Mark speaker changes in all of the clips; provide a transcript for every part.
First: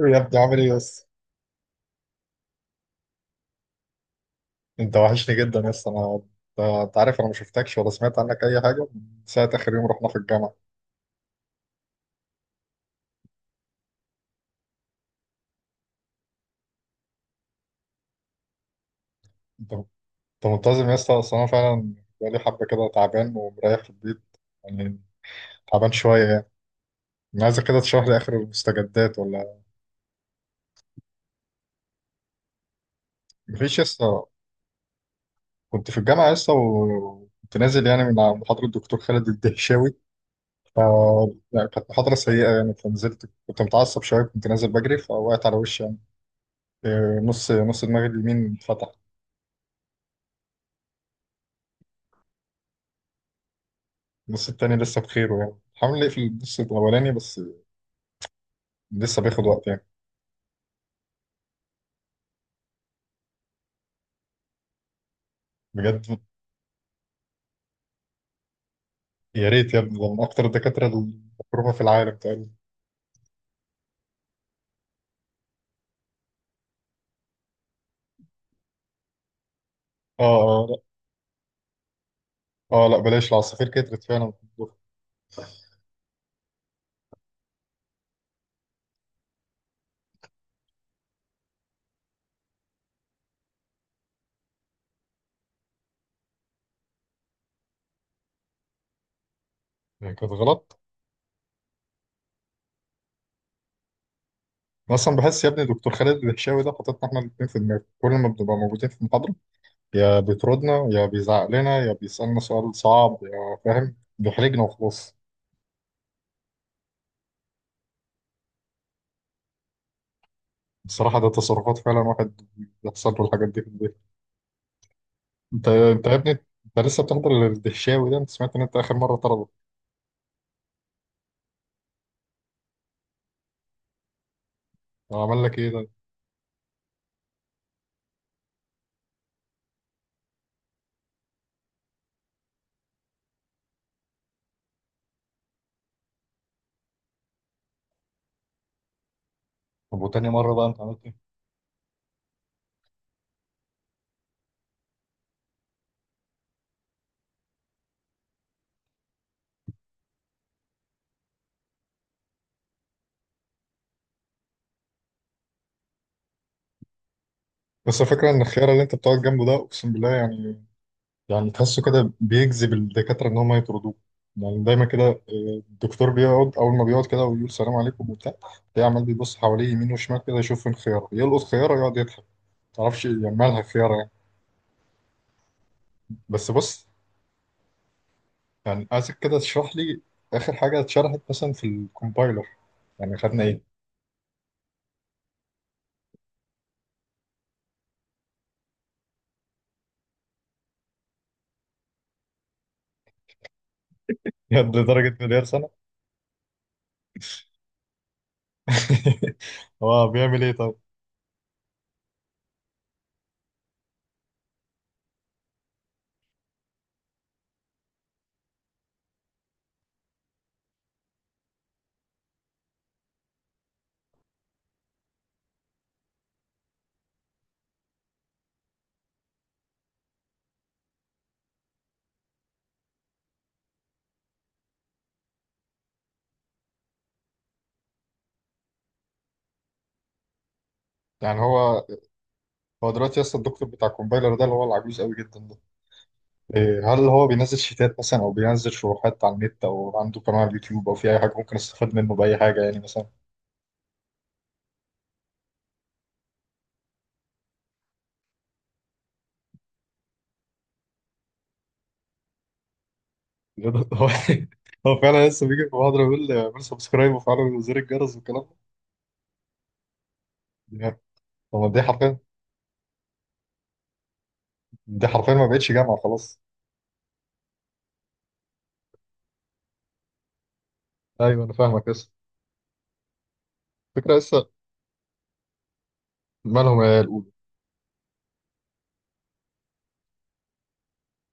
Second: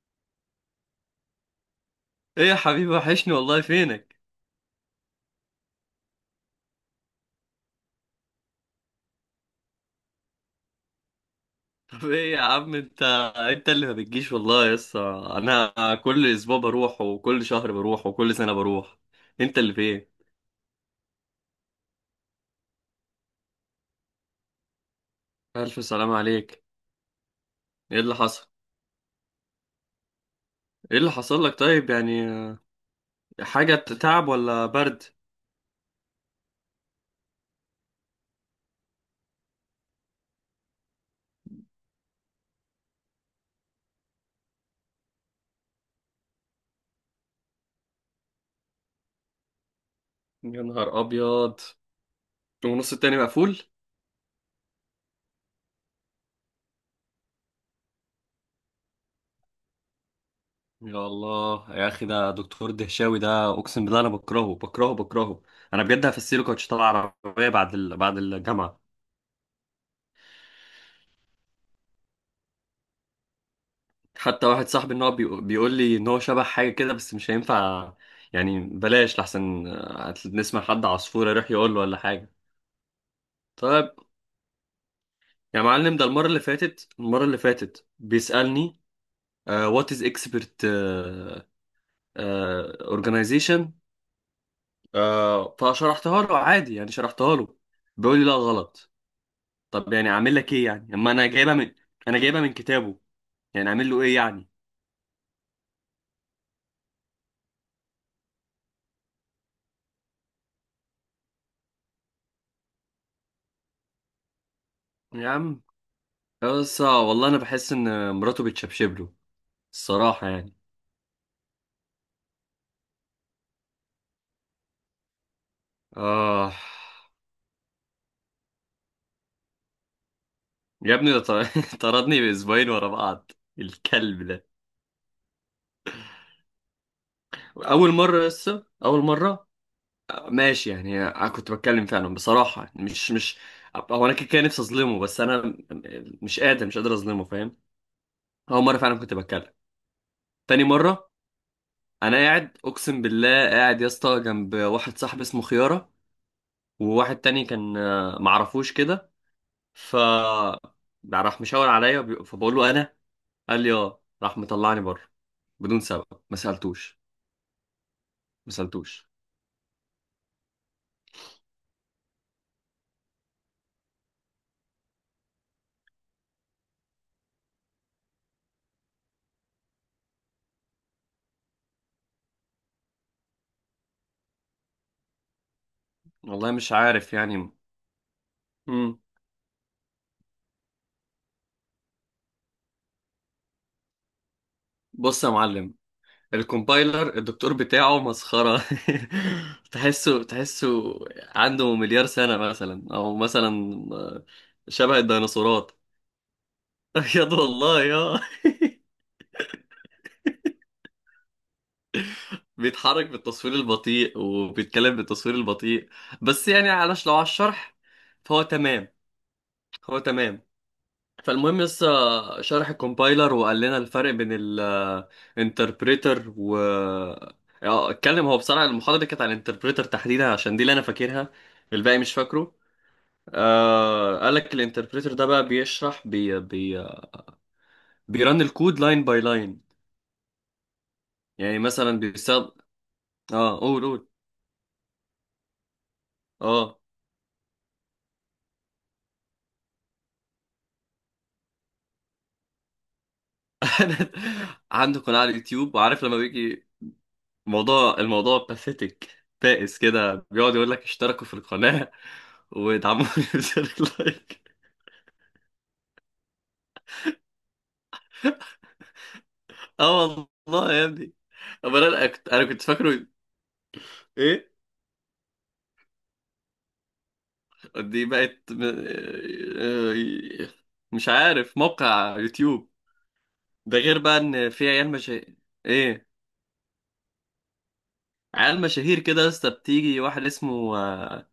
Speaker 1: يا ابني، عامل ايه يس؟
Speaker 2: ايه يا حبيبي، وحشني والله، فينك؟
Speaker 1: انت وحشني جدا يس. انا انت أنت عارف انا ما شفتكش ولا سمعت عنك اي حاجه من ساعه اخر يوم رحنا في الجامعه.
Speaker 2: طب ايه يا عم انت؟ انت اللي ما بتجيش والله يا اسطى. انا كل اسبوع بروح وكل شهر بروح وكل سنه بروح. انت
Speaker 1: انت
Speaker 2: اللي
Speaker 1: انت
Speaker 2: فين؟
Speaker 1: منتظم يس؟ اصل انا فعلا بقالي حبه كده تعبان ومريح في البيت يعني،
Speaker 2: الف
Speaker 1: تعبان
Speaker 2: سلام
Speaker 1: شويه يعني.
Speaker 2: عليك.
Speaker 1: انا عايزك كده
Speaker 2: ايه
Speaker 1: تشرح
Speaker 2: اللي
Speaker 1: لي اخر
Speaker 2: حصل؟
Speaker 1: المستجدات ولا؟
Speaker 2: ايه اللي حصل لك طيب يعني؟ حاجه
Speaker 1: مفيش يس.
Speaker 2: تعب ولا برد؟
Speaker 1: كنت في الجامعه يس، وكنت نازل يعني من على محاضره الدكتور خالد الدهشاوي. ف يعني كانت محاضره سيئه يعني، فنزلت كنت متعصب شويه، كنت نازل بجري فوقعت على وشي يعني. نص نص دماغي اليمين اتفتح.
Speaker 2: يا نهار ابيض. ونص التاني مقفول؟
Speaker 1: النص التاني لسه بخيره يعني، حاول نقفل النص الأولاني بس لسه بياخد وقت يعني.
Speaker 2: يا الله يا اخي، ده دكتور دهشاوي ده اقسم بالله انا بكرهه بكرهه بكرهه. انا
Speaker 1: بجد؟
Speaker 2: بجد هفسيله كوتش طلع عربيه بعد بعد الجامعه.
Speaker 1: يا ريت يا ابني، ده من أكتر الدكاترة المكروهة في العالم تقريبا.
Speaker 2: حتى واحد صاحبي ان هو بيقول لي ان هو شبه حاجه كده بس مش هينفع. يعني بلاش لحسن
Speaker 1: اه،
Speaker 2: نسمع
Speaker 1: اه، لا.
Speaker 2: حد عصفور يروح يقول له ولا حاجه.
Speaker 1: اه، لا، بلاش، العصافير
Speaker 2: طيب
Speaker 1: كترت فعلا في الدفعة.
Speaker 2: يا معلم، ده المره اللي فاتت، المره اللي فاتت بيسالني: وات از اكسبرت اورجانيزيشن؟ فشرحتها له عادي، يعني شرحتها له. بيقول لي لا غلط. طب يعني
Speaker 1: يعني كانت
Speaker 2: اعمل لك ايه
Speaker 1: غلط.
Speaker 2: يعني؟ اما انا جايبها من، انا جايبها من كتابه. يعني اعمل له ايه يعني؟
Speaker 1: أنا أصلا بحس يا ابني دكتور خالد الهشاوي ده حاططنا احنا الاتنين في دماغه، كل ما بنبقى موجودين في المحاضرة يا بيطردنا يا بيزعق لنا يا بيسألنا سؤال صعب يا فاهم بيحرجنا وخلاص.
Speaker 2: يا عم، بس والله انا بحس ان مراته بتشبشب له الصراحة يعني.
Speaker 1: بصراحة ده تصرفات فعلا واحد بيحصل له الحاجات دي في البيت. انت يا ابني،
Speaker 2: آه.
Speaker 1: انت لسه بتحضر الدهشاوي ده؟ انت سمعت ان انت اخر مره طرده؟
Speaker 2: يا ابني ده طردني بأسبوعين ورا بعض، الكلب ده.
Speaker 1: هو عمل لك ايه ده؟
Speaker 2: أول مرة، لسه أول مرة. ماشي يعني، أنا كنت بتكلم فعلا بصراحة، يعني مش. هو أنا كده كده نفسي أظلمه، بس أنا مش قادر، مش قادر أظلمه، فاهم؟ أول مرة فعلا كنت بتكلم.
Speaker 1: طب وتاني مرة
Speaker 2: تاني
Speaker 1: بقى انت عملت
Speaker 2: مرة،
Speaker 1: ايه؟
Speaker 2: أنا قاعد أقسم بالله، قاعد يا اسطى جنب واحد صاحبي اسمه خيارة، وواحد تاني كان معرفوش كده. ف راح مشاور عليا، فبقول له انا. قال لي اه، راح مطلعني بره بدون سبب، ما سالتوش.
Speaker 1: بس الفكره ان
Speaker 2: ما
Speaker 1: الخيار اللي انت
Speaker 2: سالتوش
Speaker 1: بتقعد جنبه ده، اقسم بالله يعني، يعني تحسه كده بيجذب الدكاتره ان هم يطردوه. يعني دايما كده. اه، الدكتور بيقعد اول ما بيقعد كده ويقول سلام عليكم وبتاع، تلاقيه عمال بيبص حواليه يمين وشمال كده يشوف فين خياره، يلقط خياره يقعد يضحك. معرفش يعني مالها خياره يعني. بس
Speaker 2: والله، مش
Speaker 1: بص،
Speaker 2: عارف يعني.
Speaker 1: يعني
Speaker 2: امم
Speaker 1: عايزك كده تشرح لي اخر حاجه اتشرحت مثلا في الكومبايلر، يعني خدنا ايه؟
Speaker 2: بص يا معلم، الكومبايلر الدكتور بتاعه مسخره. تحسه تحسه عنده مليار سنه مثلا، او مثلا آه،
Speaker 1: يد
Speaker 2: شبه
Speaker 1: لدرجه مليار
Speaker 2: الديناصورات.
Speaker 1: سنه.
Speaker 2: بجد والله يا
Speaker 1: هو بيعمل ايه طب؟
Speaker 2: بيتحرك بالتصوير البطيء وبيتكلم بالتصوير البطيء، بس يعني علش لو على الشرح فهو تمام، هو تمام. فالمهم، لسه شرح الكومبايلر وقال لنا الفرق بين الانتربريتر و اتكلم. هو بصراحة المحاضرة دي كانت عن الانتربريتر تحديدا، عشان دي اللي انا فاكرها، الباقي مش فاكره. آه قال لك الانتربريتر ده بقى بيشرح بي بيرن الكود لاين باي لاين.
Speaker 1: يعني
Speaker 2: يعني
Speaker 1: هو،
Speaker 2: مثلا بيستخدم،
Speaker 1: هو دلوقتي اصلا
Speaker 2: اه
Speaker 1: الدكتور
Speaker 2: قول
Speaker 1: بتاع
Speaker 2: قول.
Speaker 1: الكومبايلر ده اللي هو العجوز قوي جدا ده،
Speaker 2: اه.
Speaker 1: هل هو بينزل شيتات مثلا او بينزل شروحات على النت او عنده قناة على اليوتيوب او في اي حاجه ممكن استفاد منه باي حاجه يعني مثلا؟
Speaker 2: عنده قناة على اليوتيوب، وعارف لما بيجي موضوع الموضوع باثيتك بائس كده بيقعد يقول لك اشتركوا في القناة وادعموني. بزر
Speaker 1: هو
Speaker 2: اللايك.
Speaker 1: هو فعلا لسه بيجي في محاضره يقول اعمل سبسكرايب وفعلا زر الجرس والكلام ده
Speaker 2: اه والله يا
Speaker 1: يعني.
Speaker 2: ابني.
Speaker 1: طب ما دي
Speaker 2: امال أنا
Speaker 1: حرفيا،
Speaker 2: كنت، انا كنت فاكره ايه؟
Speaker 1: دي حرفيا ما بقتش جامعه خلاص.
Speaker 2: دي بقت آه، مش
Speaker 1: ايوه انا
Speaker 2: عارف،
Speaker 1: فاهمك. لسه
Speaker 2: موقع يوتيوب. ده غير
Speaker 1: فكرة.
Speaker 2: بقى ان
Speaker 1: لسه
Speaker 2: في عيال مشاهير. ايه؟
Speaker 1: مالهم يا الأولى،
Speaker 2: عيال مشاهير كده يا اسطى، بتيجي واحد اسمه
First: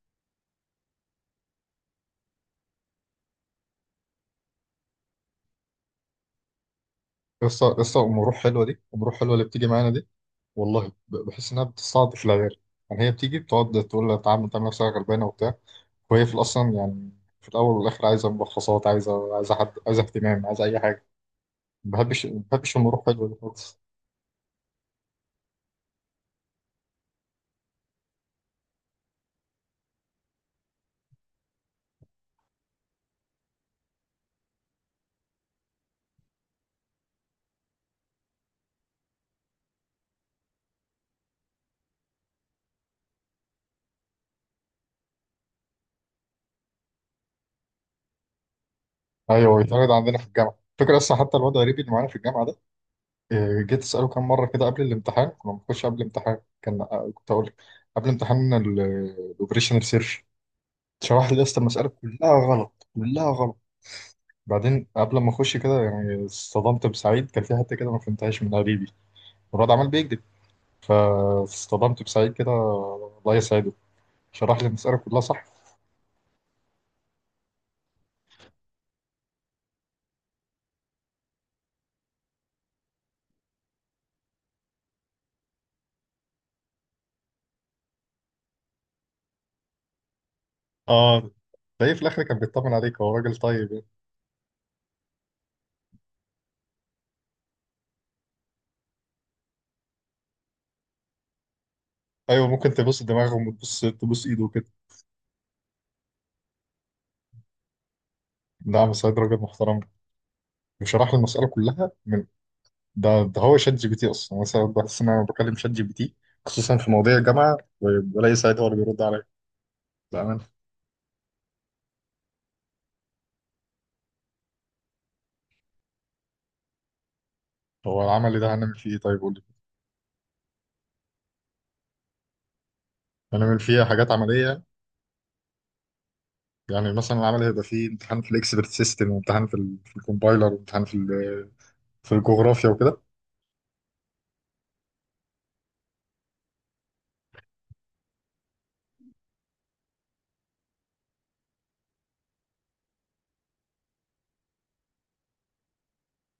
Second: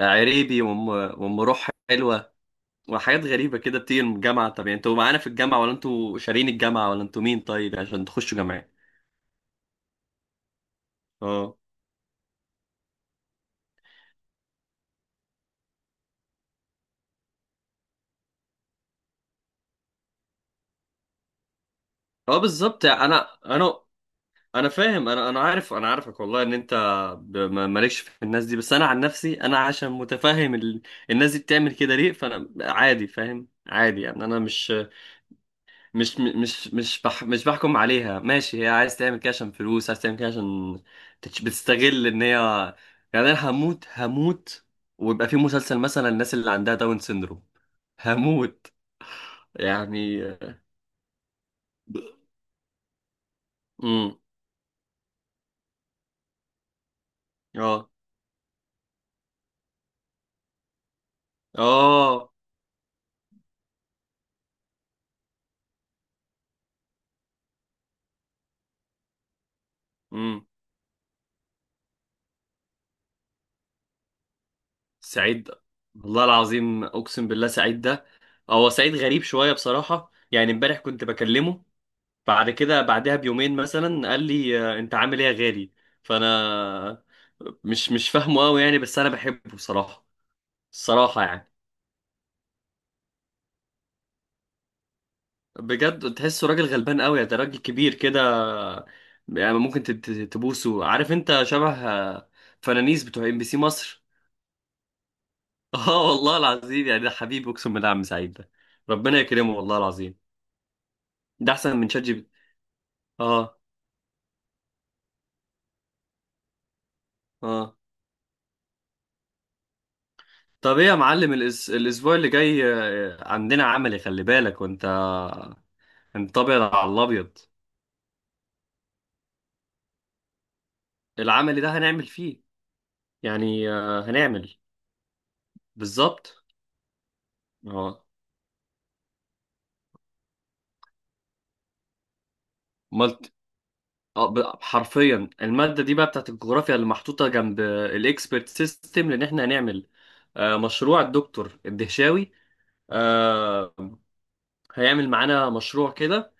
Speaker 2: عريبي، وام وام روح حلوه، وحاجات غريبه كده بتيجي من الجامعه. طب يعني انتوا معانا في الجامعه، ولا انتوا شارين الجامعه، ولا انتوا مين طيب
Speaker 1: لسه لسه
Speaker 2: عشان
Speaker 1: أم روح
Speaker 2: تخشوا
Speaker 1: حلوة
Speaker 2: جامعه؟
Speaker 1: دي، أم روح حلوة اللي بتيجي معانا دي والله، بحس
Speaker 2: اه
Speaker 1: انها بتستعطف العيال يعني. هي بتيجي بتقعد تقول لها تعالى، تعمل نفسها غلبانه وبتاع، وهي في الاصلا يعني في الاول والاخر عايزه ملخصات، عايزه، عايزه حد، عايزه اهتمام، عايزه اي حاجه. ما بحبش
Speaker 2: اه،
Speaker 1: ما بحبش
Speaker 2: بالظبط.
Speaker 1: المروح حلوه
Speaker 2: انا
Speaker 1: دي خالص.
Speaker 2: انا انا فاهم، انا عارف، انا عارفك والله ان انت مالكش في الناس دي. بس انا عن نفسي، انا عشان متفهم الناس دي بتعمل كده ليه، فانا عادي فاهم عادي، يعني انا مش بحكم عليها. ماشي، هي عايز تعمل كده عشان فلوس، عايز تعمل كده عشان بتستغل ان هي يعني. انا هموت، هموت ويبقى في مسلسل مثلا الناس اللي عندها داون سيندروم، هموت
Speaker 1: ايوه بيتعرض عندنا
Speaker 2: يعني.
Speaker 1: في الجامعه فكرة اصلا. حتى الواد غريبي اللي معانا في الجامعه ده، جيت اساله
Speaker 2: امم
Speaker 1: كام مره كده قبل الامتحان، كنا بنخش قبل الامتحان كان، كنت اقول لك
Speaker 2: اه.
Speaker 1: قبل امتحان الاوبريشنال سيرش شرح لي يا اسطى المساله
Speaker 2: اه.
Speaker 1: كلها غلط، كلها غلط. بعدين قبل ما اخش كده يعني اصطدمت بسعيد، كان في حته كده ما فهمتهاش من قريبي مراد عمال بيكذب،
Speaker 2: امم.
Speaker 1: فاصطدمت بسعيد كده الله يسعده شرح لي المساله كلها صح.
Speaker 2: سعيد، والله العظيم اقسم بالله سعيد ده، هو سعيد غريب شويه بصراحه، يعني امبارح كنت بكلمه، بعد كده بعدها بيومين مثلا قال لي انت عامل ايه يا غالي؟ فانا مش فاهمه قوي يعني، بس انا بحبه بصراحه، الصراحه
Speaker 1: اه
Speaker 2: يعني.
Speaker 1: تلاقيه في الاخر كان بيطمن عليك، هو راجل طيب يعني.
Speaker 2: بجد تحسه راجل غلبان قوي، ده راجل كبير كده يعني، ممكن تبوسه. عارف انت شبه
Speaker 1: ايوه، ممكن تبص
Speaker 2: فنانيس بتوع ام بي
Speaker 1: دماغهم
Speaker 2: سي
Speaker 1: وتبص
Speaker 2: مصر.
Speaker 1: تبص ايده وكده.
Speaker 2: اه والله العظيم، يعني ده حبيبي اقسم بالله عم سعيد ده،
Speaker 1: نعم سعيد
Speaker 2: ربنا
Speaker 1: راجل
Speaker 2: يكرمه والله
Speaker 1: محترم،
Speaker 2: العظيم.
Speaker 1: وشرح لي المساله
Speaker 2: ده احسن من
Speaker 1: كلها
Speaker 2: شات جي بي
Speaker 1: من.
Speaker 2: تي.
Speaker 1: ده هو
Speaker 2: اه.
Speaker 1: شات جي بي تي اصلا، مثلا بحس ان انا بكلم شات جي بي تي، خصوصا في مواضيع الجامعه،
Speaker 2: اه.
Speaker 1: وبلاقي سعيد هو اللي بيرد عليا بامانه.
Speaker 2: طب ايه يا معلم، الاسبوع اللي جاي عندنا عملي، خلي بالك. وانت انت ابيض على الابيض.
Speaker 1: هو العمل ده هنعمل فيه ايه طيب؟ قول لي.
Speaker 2: العملي ده هنعمل فيه،
Speaker 1: هنعمل
Speaker 2: يعني
Speaker 1: فيه حاجات
Speaker 2: هنعمل،
Speaker 1: عمليه،
Speaker 2: بالظبط.
Speaker 1: يعني مثلا العمل هيبقى فيه
Speaker 2: اه
Speaker 1: امتحان في الاكسبرت سيستم، وامتحان في ال في الكومبايلر، وامتحان في ال في الجغرافيا وكده.
Speaker 2: ملت. حرفيا المادة دي بقى بتاعت الجغرافيا، اللي محطوطة جنب الاكسبرت سيستم، لان احنا هنعمل مشروع الدكتور الدهشاوي. آه، هيعمل معانا مشروع كده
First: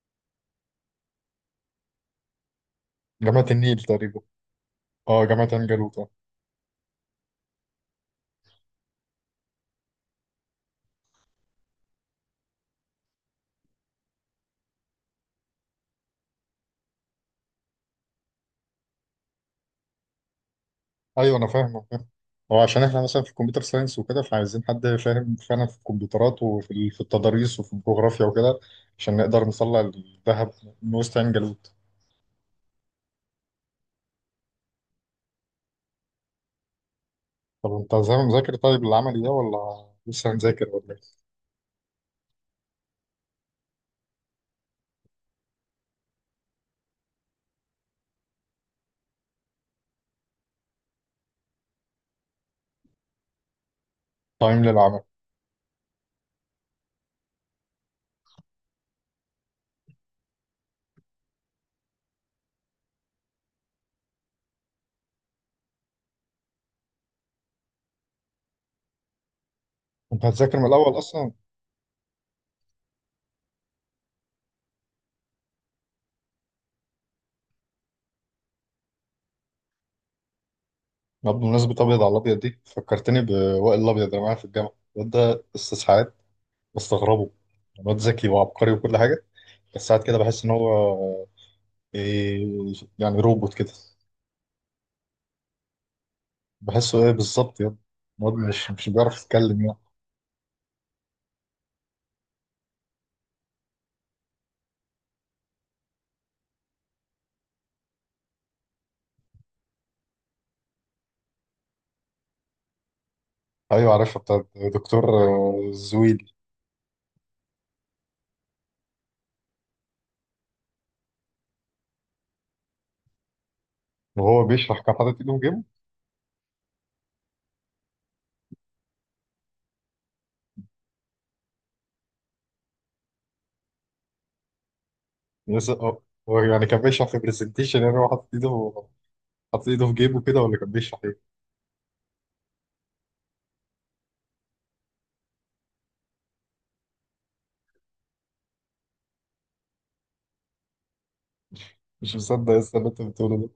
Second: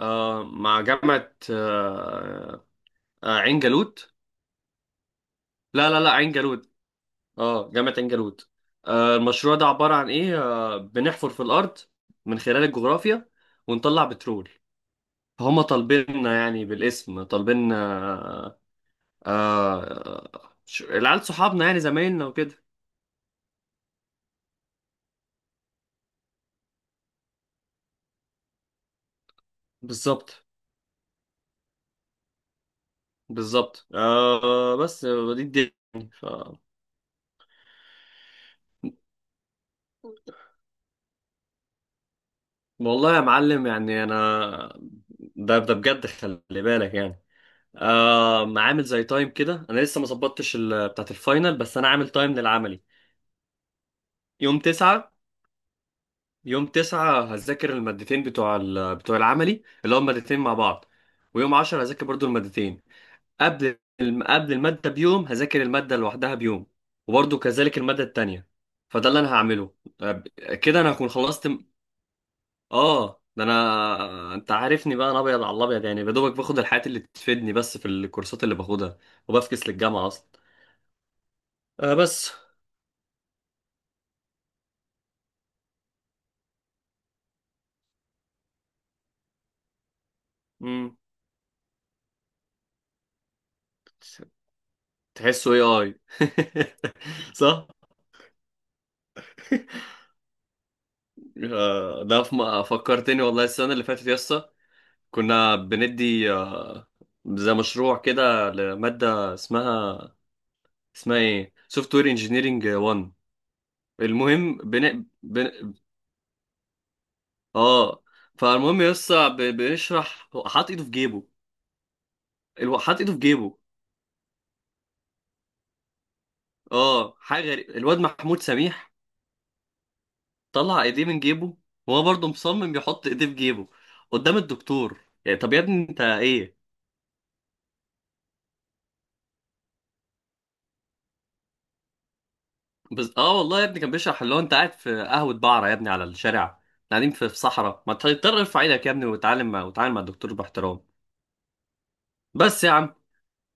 Speaker 2: مع جامعة
Speaker 1: جامعة
Speaker 2: عين
Speaker 1: النيل
Speaker 2: جالوت.
Speaker 1: تقريبا. اه جامعة عين
Speaker 2: لا
Speaker 1: جالوت
Speaker 2: لا
Speaker 1: اه.
Speaker 2: لا عين جالوت، اه جامعة عين جالوت. آه المشروع ده عبارة عن ايه؟ آه بنحفر في الأرض من خلال الجغرافيا، ونطلع بترول. فهم طالبيننا يعني، بالاسم طالبيننا آه العيال
Speaker 1: ايوه انا
Speaker 2: صحابنا
Speaker 1: فاهم،
Speaker 2: يعني
Speaker 1: أنا فاهم.
Speaker 2: زمايلنا
Speaker 1: هو
Speaker 2: وكده.
Speaker 1: عشان احنا مثلا في الكمبيوتر ساينس وكده، فعايزين حد فاهم فعلا في الكمبيوترات وفي في التضاريس وفي الجغرافيا وكده عشان نقدر نطلع
Speaker 2: بالظبط،
Speaker 1: الذهب من وسط عين جالوت.
Speaker 2: بالظبط. آه بس آه، دي الدنيا ف...
Speaker 1: طب انت زي ما مذاكر طيب العملي ده ولا لسه هنذاكر ولا ايه؟
Speaker 2: والله يا معلم يعني انا، ده ده بجد خلي بالك يعني. آه عامل زي تايم كده، انا لسه ما ظبطتش بتاعت الفاينل، بس انا عامل تايم للعملي. يوم
Speaker 1: تايم للعمل.
Speaker 2: تسعة، يوم تسعة هذاكر المادتين بتوع بتوع العملي اللي هم مادتين مع بعض، ويوم عشرة هذاكر برضو المادتين. قبل المادة بيوم هذاكر المادة لوحدها بيوم، وبرضو كذلك المادة التانية. فده اللي أنا هعمله.
Speaker 1: انت هتذاكر من
Speaker 2: كده أنا
Speaker 1: الاول
Speaker 2: هكون
Speaker 1: اصلا؟
Speaker 2: خلصت ده. أنا أنت عارفني بقى، أنا أبيض على الأبيض يعني. يا دوبك باخد الحاجات اللي تفيدني بس في الكورسات اللي باخدها، وبفكس للجامعة أصلا.
Speaker 1: طب بمناسبة
Speaker 2: آه
Speaker 1: أبيض على
Speaker 2: بس
Speaker 1: الأبيض دي، فكرتني بوائل الأبيض اللي معايا في الجامعة. الواد ده أستاذ ساعات، بستغربه. الواد ذكي وعبقري وكل حاجة، بس ساعات كده بحس إن
Speaker 2: مم.
Speaker 1: هو إيه، يعني روبوت كده.
Speaker 2: تحسه إيه آي
Speaker 1: بحسه إيه بالظبط
Speaker 2: صح؟
Speaker 1: يا، الواد مش بيعرف يتكلم يعني.
Speaker 2: ده في فكرتني والله السنة اللي فاتت يسطا، كنا بندي زي مشروع كده لمادة اسمها، اسمها ايه، سوفت وير انجينيرنج 1.
Speaker 1: أيوة عارفها، بتاعت
Speaker 2: المهم بن...
Speaker 1: دكتور
Speaker 2: بن...
Speaker 1: زويل.
Speaker 2: اه فالمهم يسطا بنشرح حاط ايده في جيبه حاط ايده في جيبه.
Speaker 1: وهو بيشرح كان حاطط إيده في جيبه.
Speaker 2: اه حاجة غريبة، الواد محمود سميح طلع ايديه من جيبه، وهو برضه مصمم يحط ايديه في جيبه قدام الدكتور. يعني طب يا
Speaker 1: يس-
Speaker 2: ابني انت
Speaker 1: آه، هو
Speaker 2: ايه؟
Speaker 1: يعني كان بيشرح في برزنتيشن، يعني هو حاطط إيده في جيبه كده، ولا كان بيشرح إيه؟
Speaker 2: بس اه والله يا ابني كان بيشرح اللي هو انت قاعد في قهوة بعرة يا ابني على الشارع. إحنا قاعدين في صحراء، ما تضطر ارفع ايدك يا ابني وتعلم مع الدكتور باحترام.
Speaker 1: مش مصدق يا
Speaker 2: بس يا
Speaker 1: أستاذ اللي
Speaker 2: عم،
Speaker 1: أنت بتقوله ده.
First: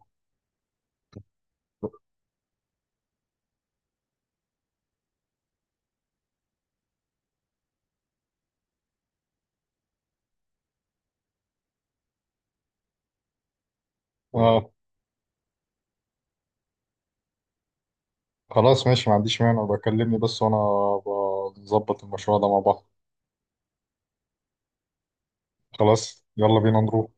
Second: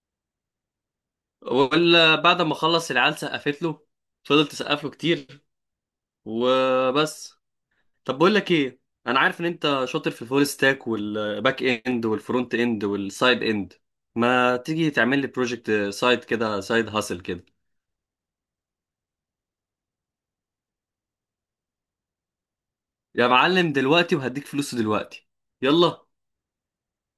Speaker 2: ولا بعد ما خلص العيال سقفت له، فضلت تسقف له كتير وبس. طب بقول لك ايه، انا عارف ان انت شاطر في الفول ستاك والباك اند والفرونت اند والسايد اند، ما
Speaker 1: آه.
Speaker 2: تيجي تعمل لي بروجكت سايد كده، سايد هاسل كده.
Speaker 1: خلاص ماشي، ما عنديش مانع، بكلمني بس وانا بظبط المشروع ده مع بعض.
Speaker 2: يا معلم دلوقتي، وهديك فلوسه دلوقتي. يلا.
Speaker 1: خلاص يلا بينا نروح.